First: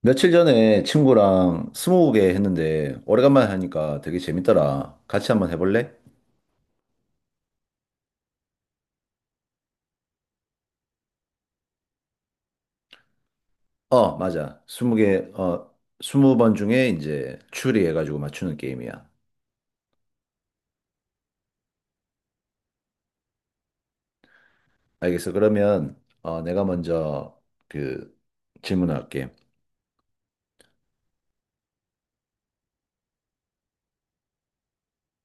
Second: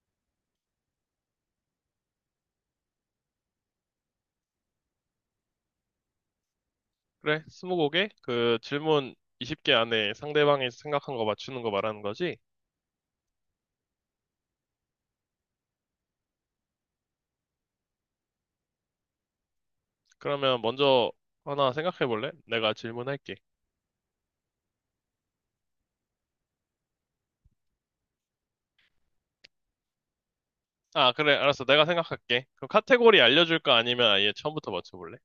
며칠 전에 친구랑 스무고개 했는데 오래간만에 하니까 되게 재밌더라. 같이 한번 해볼래? 그래, 스무고개? 그 질문 20개 안에 상대방이 생각한 거 맞추는 거 말하는 거지? 어, 맞아. 20개, 20번 중에 이제 추리해가지고 맞추는 게임이야. 그러면 먼저 하나 생각해 볼래? 내가 질문할게. 알겠어. 그러면 내가 먼저 그 질문할게. 아, 그래, 알았어. 내가 생각할게. 그럼 카테고리 알려줄까? 아니면 아예 처음부터 맞춰볼래?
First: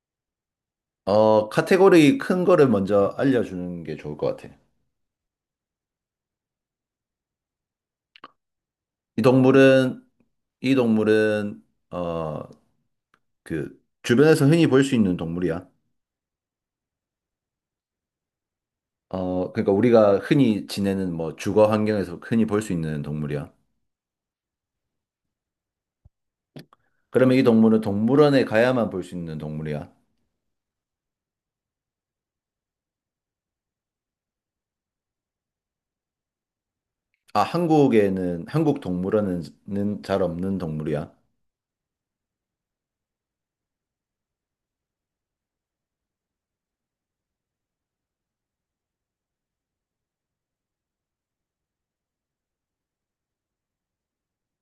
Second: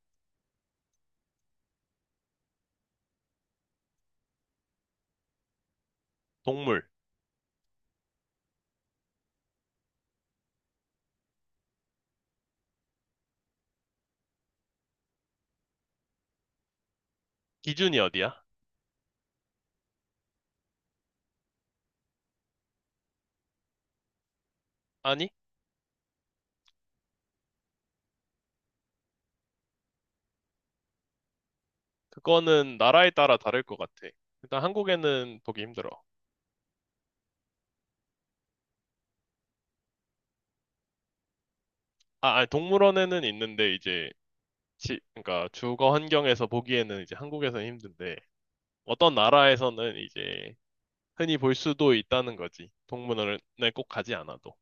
카테고리 큰 거를 먼저 알려주는 게 좋을 것 같아. 동물. 이 동물은 이 동물은 어, 그 주변에서 흔히 볼 수 있는 동물이야. 기준이 어디야? 그러니까 우리가 흔히 지내는 뭐 주거 환경에서 흔히 볼 수 있는 동물이야. 아니, 그러면 이 동물은 동물원에 가야만 볼 수 있는 동물이야. 그거는 나라에 따라 다를 것 같아. 일단 한국에는 보기 힘들어. 아, 한국 동물원에는 잘 없는 동물이야. 아, 아니, 동물원에는 있는데 이제 그러니까 주거 환경에서 보기에는 이제 한국에서는 힘든데 어떤 나라에서는 이제 흔히 볼 수도 있다는 거지. 동물원에 꼭 가지 않아도.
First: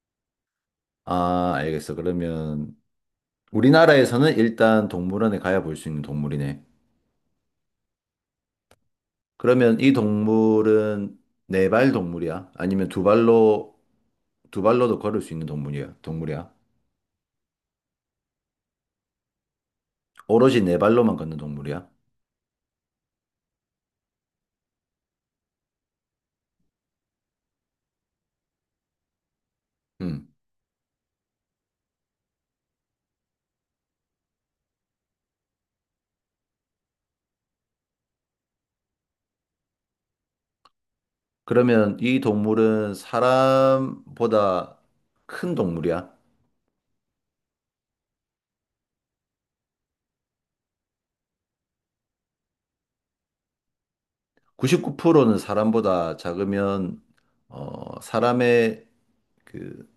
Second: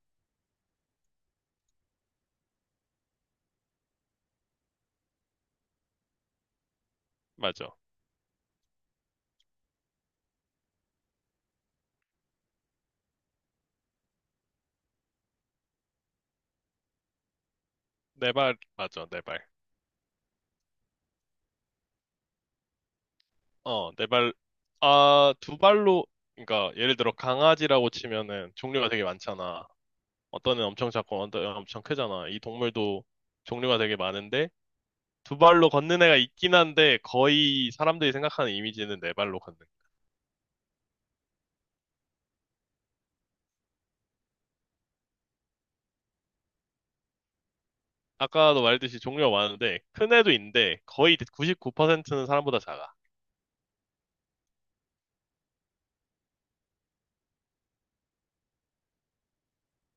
아, 알겠어. 그러면 우리나라에서는 일단 동물원에 가야 볼 수 있는 동물이네. 맞아. 그러면 이 동물은 네 발 동물이야? 아니면 두 발로도 걸을 수 있는 동물이야? 네 발, 맞아, 네 발. 오로지 네 발로만 걷는 동물이야? 네 발, 아, 두 발로, 그러니까 예를 들어 강아지라고 치면은 종류가 되게 많잖아. 음. 어떤 애는 엄청 작고 어떤 애는 엄청 크잖아. 이 동물도 종류가 되게 많은데 두 발로 걷는 애가 있긴 한데 거의 사람들이 생각하는 이미지는 네 발로 걷는. 그러면 이 동물은 사람보다 큰 동물이야? 아까도 말했듯이 종류가 많은데 큰 애도 있는데 거의 99%는 사람보다 작아. 99%는 사람보다 작으면 사람의 그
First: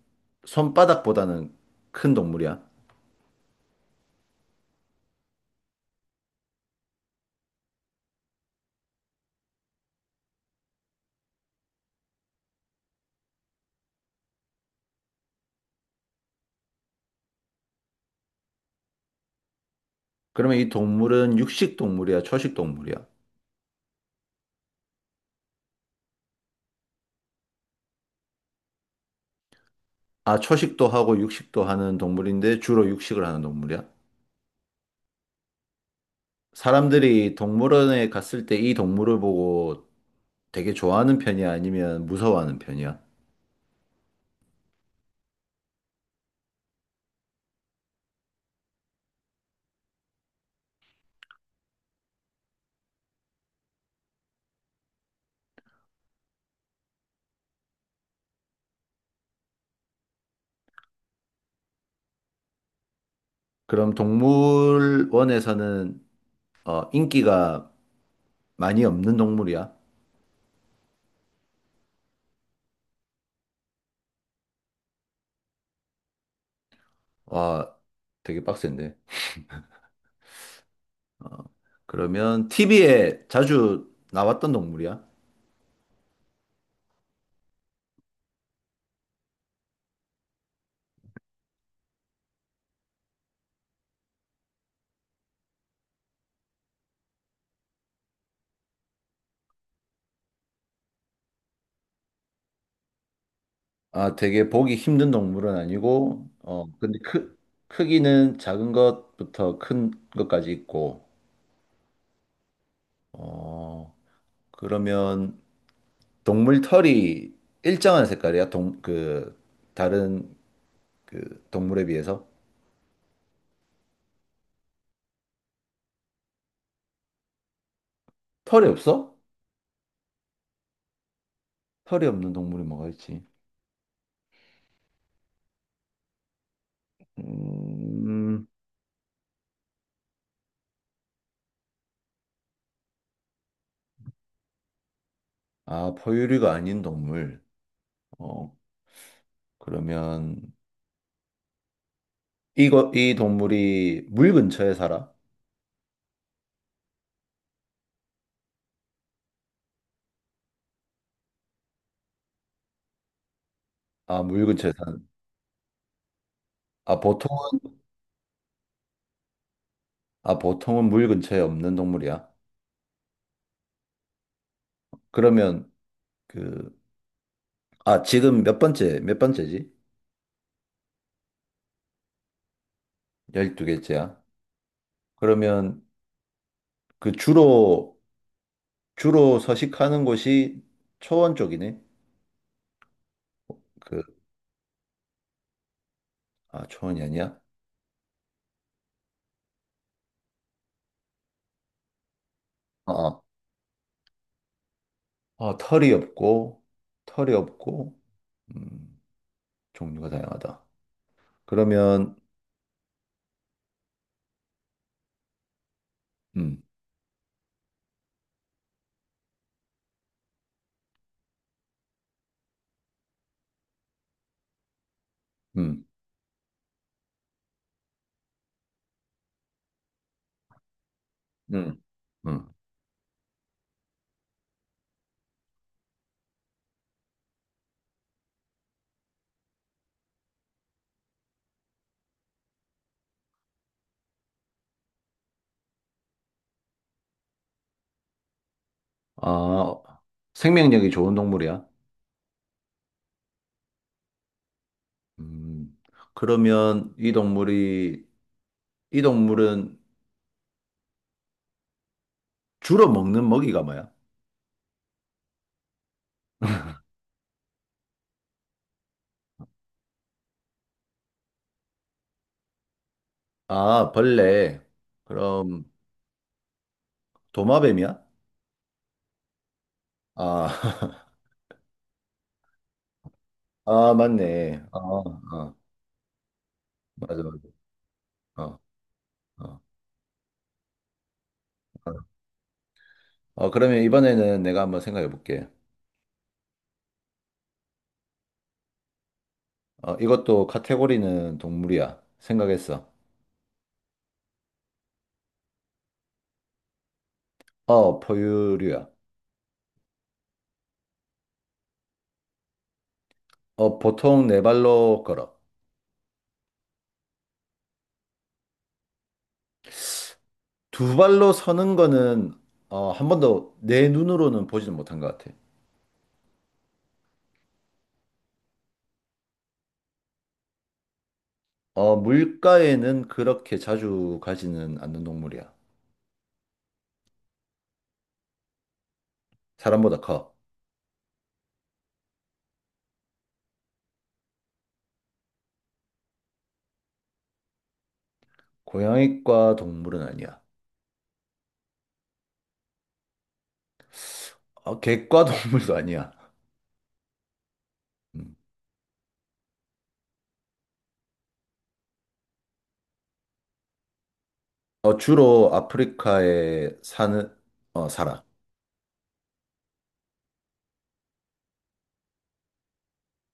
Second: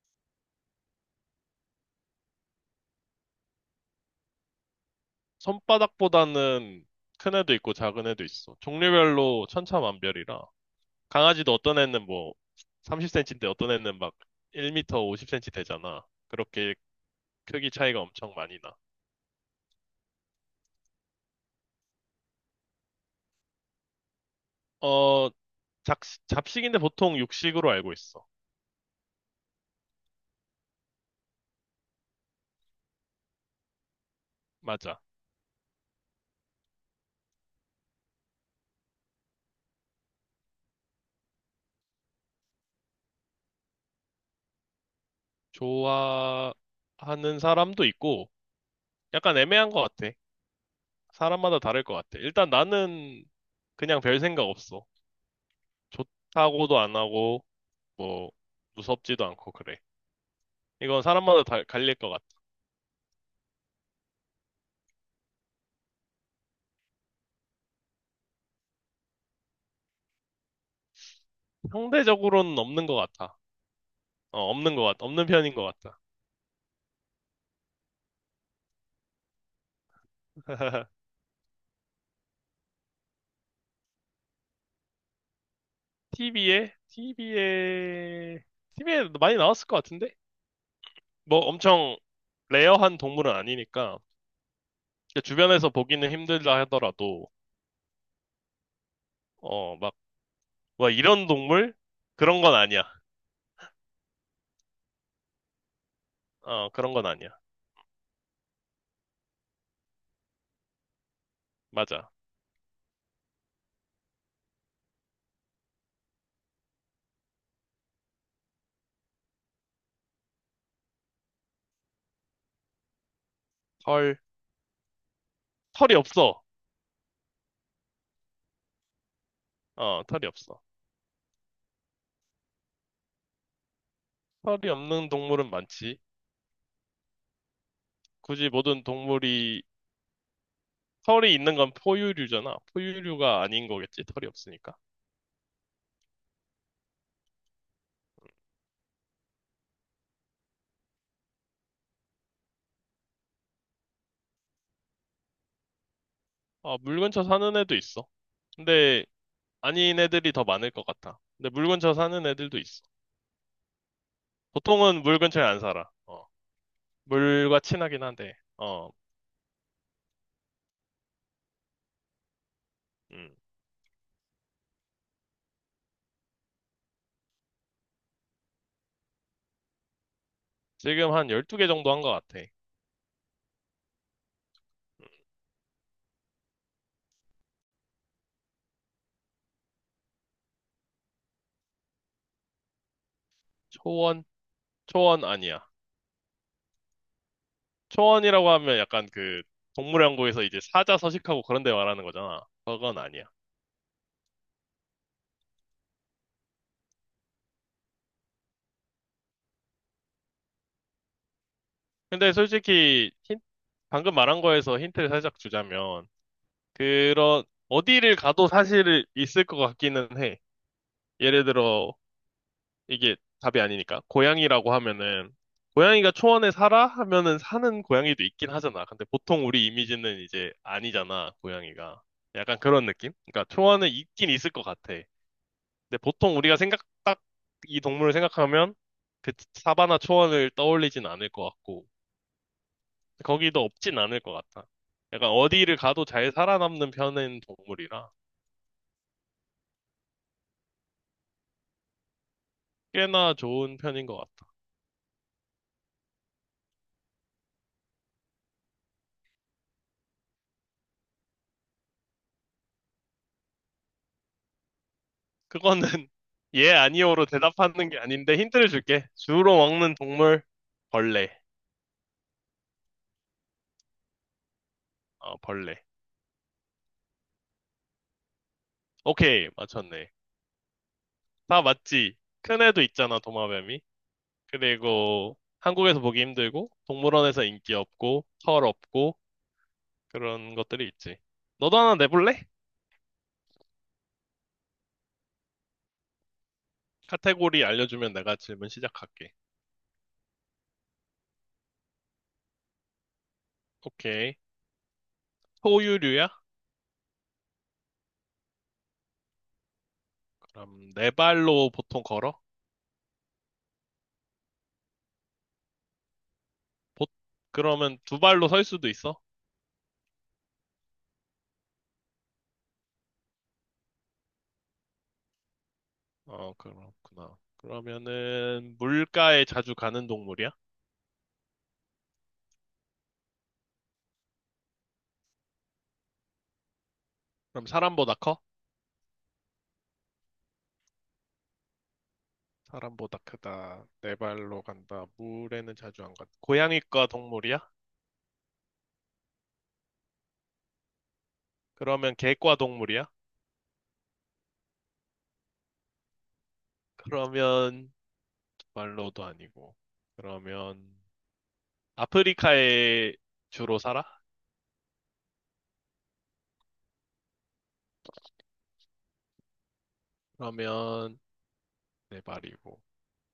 손바닥보다는 큰 동물이야. 손바닥보다는 큰 애도 있고 작은 애도 있어. 종류별로 천차만별이라. 강아지도 어떤 애는 뭐 30cm인데 어떤 애는 막 1m 50cm 되잖아. 그렇게 크기 차이가 엄청 많이 나. 그러면 이 동물은 육식 동물이야, 초식 동물이야? 어, 잡, 잡식인데 보통 육식으로 알고 있어. 아, 초식도 하고 육식도 하는 동물인데 주로 육식을 하는 동물이야? 맞아. 사람들이 동물원에 갔을 때 이 동물을 보고 되게 좋아하는 편이야? 아니면 무서워하는 편이야? 좋아하는 사람도 있고 약간 애매한 것 같아. 사람마다 다를 것 같아. 일단 나는 그냥 별 생각 없어. 좋다고도 안 하고 뭐 무섭지도 않고 그래. 이건 사람마다 다 갈릴 것 같아. 그럼 동물원에서는 인기가 많이 없는 동물이야. 상대적으로는 없는 것 같아. 없는 것 같아. 없는 편인 것 같아. 와, 되게 빡센데. 어, 그러면 TV에 자주 나왔던 동물이야. TV에? TV에 많이 나왔을 것 같은데? 뭐 엄청 레어한 동물은 아니니까. 그러니까 주변에서 보기는 힘들다 하더라도, 어, 막, 와, 이런 동물? 그런 건 아니야. 아, 되게 보기 힘든 동물은 아니고, 그런 근데 건 아니야. 크기는 작은 것부터 큰 것까지 있고, 맞아. 어, 그러면 동물 털이 일정한 색깔이야? 그, 다른 그 동물에 비해서? 털, 털이 없어. 털이 없어? 털이 없어. 털이 없는 동물이 뭐가 있지? 털이 없는 동물은 많지. 음. 굳이 모든 동물이 털이 있는 건 포유류잖아. 포유류가 아닌 거겠지, 털이 없으니까. 아, 포유류가 아닌 동물. 어, 그러면 이거 이 동물이 물 근처에 살아? 아, 물 근처 사는 애도 있어. 근데 아닌 애들이 더 많을 것 같아. 근데 물 근처 사는 애들도 있어. 아, 물 근처에 보통은 사는. 물 근처에 안 살아. 아, 물과 보통은 친하긴 한데, 아, 보통은 물 근처에 없는 동물이야. 음. 그러면 그 아, 지금 몇 번째? 몇 번째지? 지금 한 12개 정도 한 것 같아. 열두 개째야. 음, 그러면 그 주로 서식하는 곳이 초원 쪽이네. 그 초원? 초원 아니야. 아, 초원이 아니야? 초원이라고 하면 약간 그 동물연구에서 이제 사자 서식하고 그런 데 말하는 거잖아. 아, 그건 아. 아니야. 아, 털이 없고 음, 종류가 다양하다. 그러면 근데 솔직히 힌- 방금 말한 거에서 힌트를 살짝 주자면, 음. 그런, 어디를 가도 사실 있을 것 같기는 해. 예를 들어, 이게 답이 아니니까. 고양이라고 하면은, 음, 고양이가 초원에 살아? 하면은 사는 고양이도 있긴 하잖아. 근데 보통 우리 이미지는 이제 아니잖아, 음, 고양이가. 음. 약간 그런 느낌? 그러니까 초원에 있긴 있을 것 같아. 근데 보통 우리가 생각, 딱 이 동물을 생각하면 그 사바나 초원을 떠올리진 않을 것 같고, 거기도 없진 않을 것 같아. 약간 어디를 가도 잘 살아남는 편인 동물이라. 아, 생명력이 좋은 동물이야? 꽤나 좋은 편인 것 같다. 음, 그러면 이 동물은 주로 먹는 먹이가 뭐야? 그거는 예, 아니오로 대답하는 게 아닌데 힌트를 줄게. 주로 먹는 동물, 벌레. 아, 벌레. 어, 그럼 벌레. 도마뱀이야? 오케이, 맞췄네. 아, 다 맞지? 큰 애도 있잖아, 도마뱀이. 아, 맞네. 아, 그리고 아, 한국에서 보기 힘들고, 맞아, 맞아. 동물원에서 인기 없고, 어, 털 없고, 어. 그런 것들이 있지. 너도 어, 하나 내볼래? 어, 그러면 이번에는 내가 한번 생각해 볼게. 카테고리 알려주면 내가 질문 시작할게. 이것도 카테고리는 동물이야. 생각했어. 오케이. 포유류야? 어, 포유류야. 그럼 네 발로 보통 걸어? 어, 보통 네 발로 걸어. 보- 그러면 두 발로 설 수도 있어? 두 발로 서는 거는 한 번도 내 눈으로는 보지는 못한 것 같아. 어, 그렇구나. 그러면은 물가에 자주 가는 동물이야? 어, 물가에는 그렇게 자주 가지는 않는 동물이야. 그럼 사람보다 커? 사람보다 커. 사람보다 크다. 네 발로 간다. 물에는 자주 안 간다. 고양이과 동물이야? 고양이과 동물은 아니야. 그러면 개과 동물이야? 어, 개과 동물도 아니야. 그러면 음. 두 발로도 아니고. 그러면 아프리카에 주로 살아? 어, 주로 아프리카에 살아. 그러면 네 발이고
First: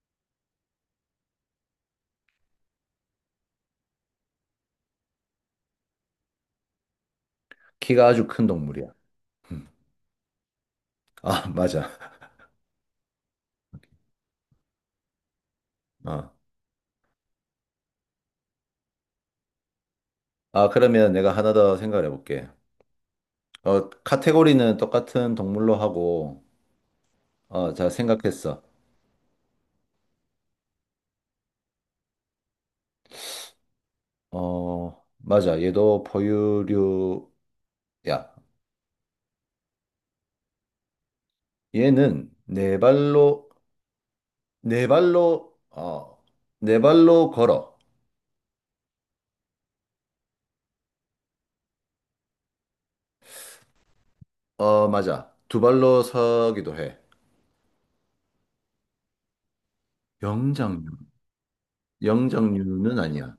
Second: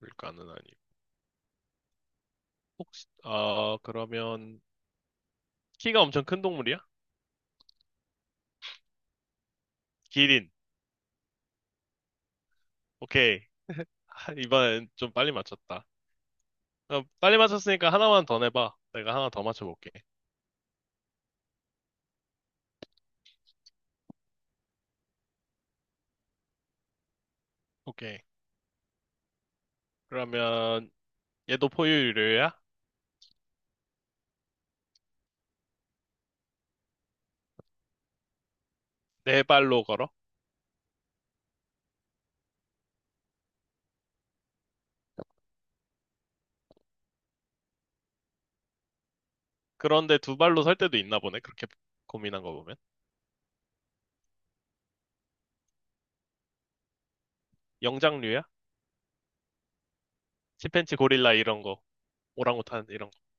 물가는 아니고. 혹시 어 그러면 키가 엄청 큰 동물이야? 키가 아주 큰 동물이야. 기린. 아, 맞아. 오케이. 아, 이번엔 좀 빨리 맞췄다. 어. 어, 빨리 맞췄으니까 하나만 더 내봐. 내가 하나 더 맞춰볼게. 아, 그러면 내가 하나 더 생각해 볼게. 어, 카테고리는 똑같은 동물로 하고, 자, 오케이. 생각했어. 그러면 얘도 포유류야? 어, 맞아. 얘도 포유류야. 네 발로 걸어? 얘는 네 발로, 어, 네 발로 걸어. 그런데 두 발로 설 때도 있나 보네. 그렇게 고민한 거 보면. 어, 맞아. 두 발로 서기도 해. 영장류야? c 팬 영장류. 치 고릴라 이런 거. 오랑우탄 영장류는 이런 거. 아니야.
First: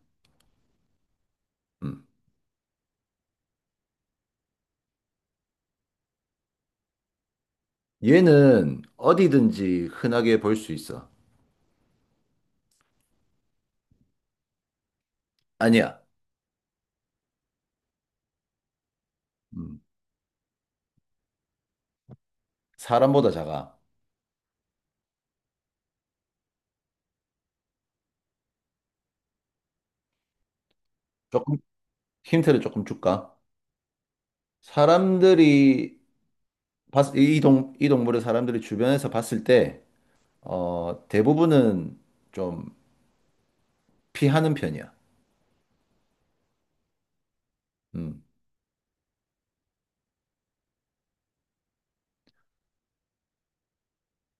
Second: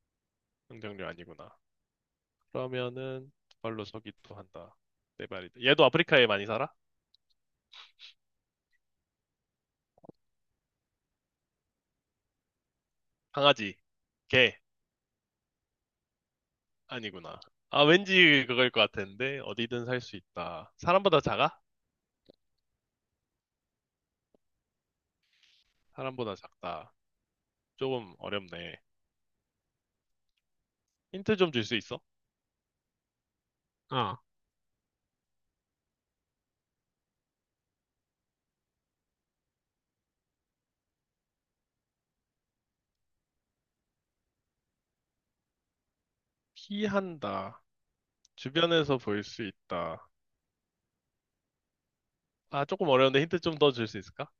영장류 아니구나. 음. 그러면은 두 발로 서기도 한다. 네 발이다. 얘도 아프리카에 많이 살아? 얘는 어디든지 흔하게 볼 수 있어. 강아지, 개 아니야. 아니구나. 아 왠지 그거일 것 같은데 음. 어디든 살 수 있다. 사람보다 작아? 사람보다 작아. 사람보다 작다. 조금 어렵네. 힌트 좀 조금, 줄 수 있어? 힌트를 조금 줄까? 아, 사람들이, 봤, 이 동, 이 동물을 사람들이 주변에서 봤을 때, 대부분은 좀 피하는 편이야. 피한다. 음. 주변에서 볼 수 있다. 아, 조금 어려운데 힌트 좀 더 줄 수 있을까?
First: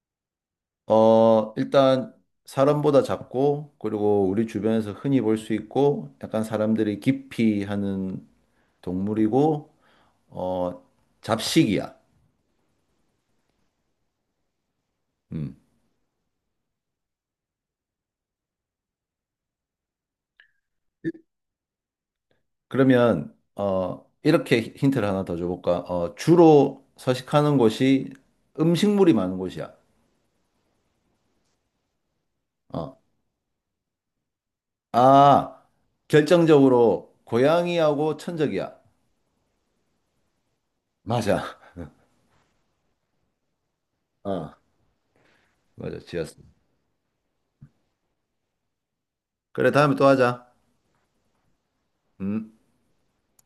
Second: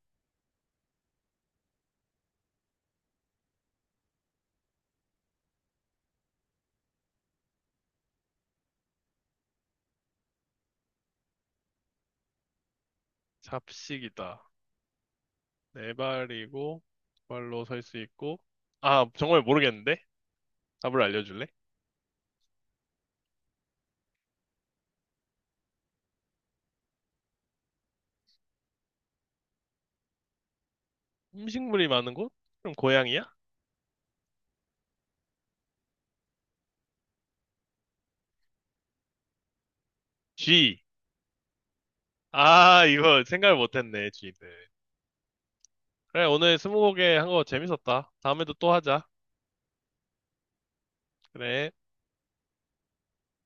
일단 사람보다 작고 그리고 우리 주변에서 흔히 볼 수 있고 약간 사람들이 기피하는 동물이고 어, 잡식이야. 잡식이다. 음. 네 발이고, 두 발로 설 수 있고. 아, 정말 모르겠는데? 답을 알려줄래? 그러면 이렇게 힌트를 하나 더 줘볼까? 주로 서식하는 곳이 음식물이 많은 곳이야. 음식물이 많은 곳? 그럼 어. 고양이야? 아, 결정적으로 고양이하고 천적이야. 쥐. 맞아. 아, 이거 생각을 못했네, 쥐는. 어, 맞아. 그래, 지었어. 오늘 스무고개 한 거 재밌었다. 다음에도 또 하자. 그래, 다음에 또 하자. 그래. 음.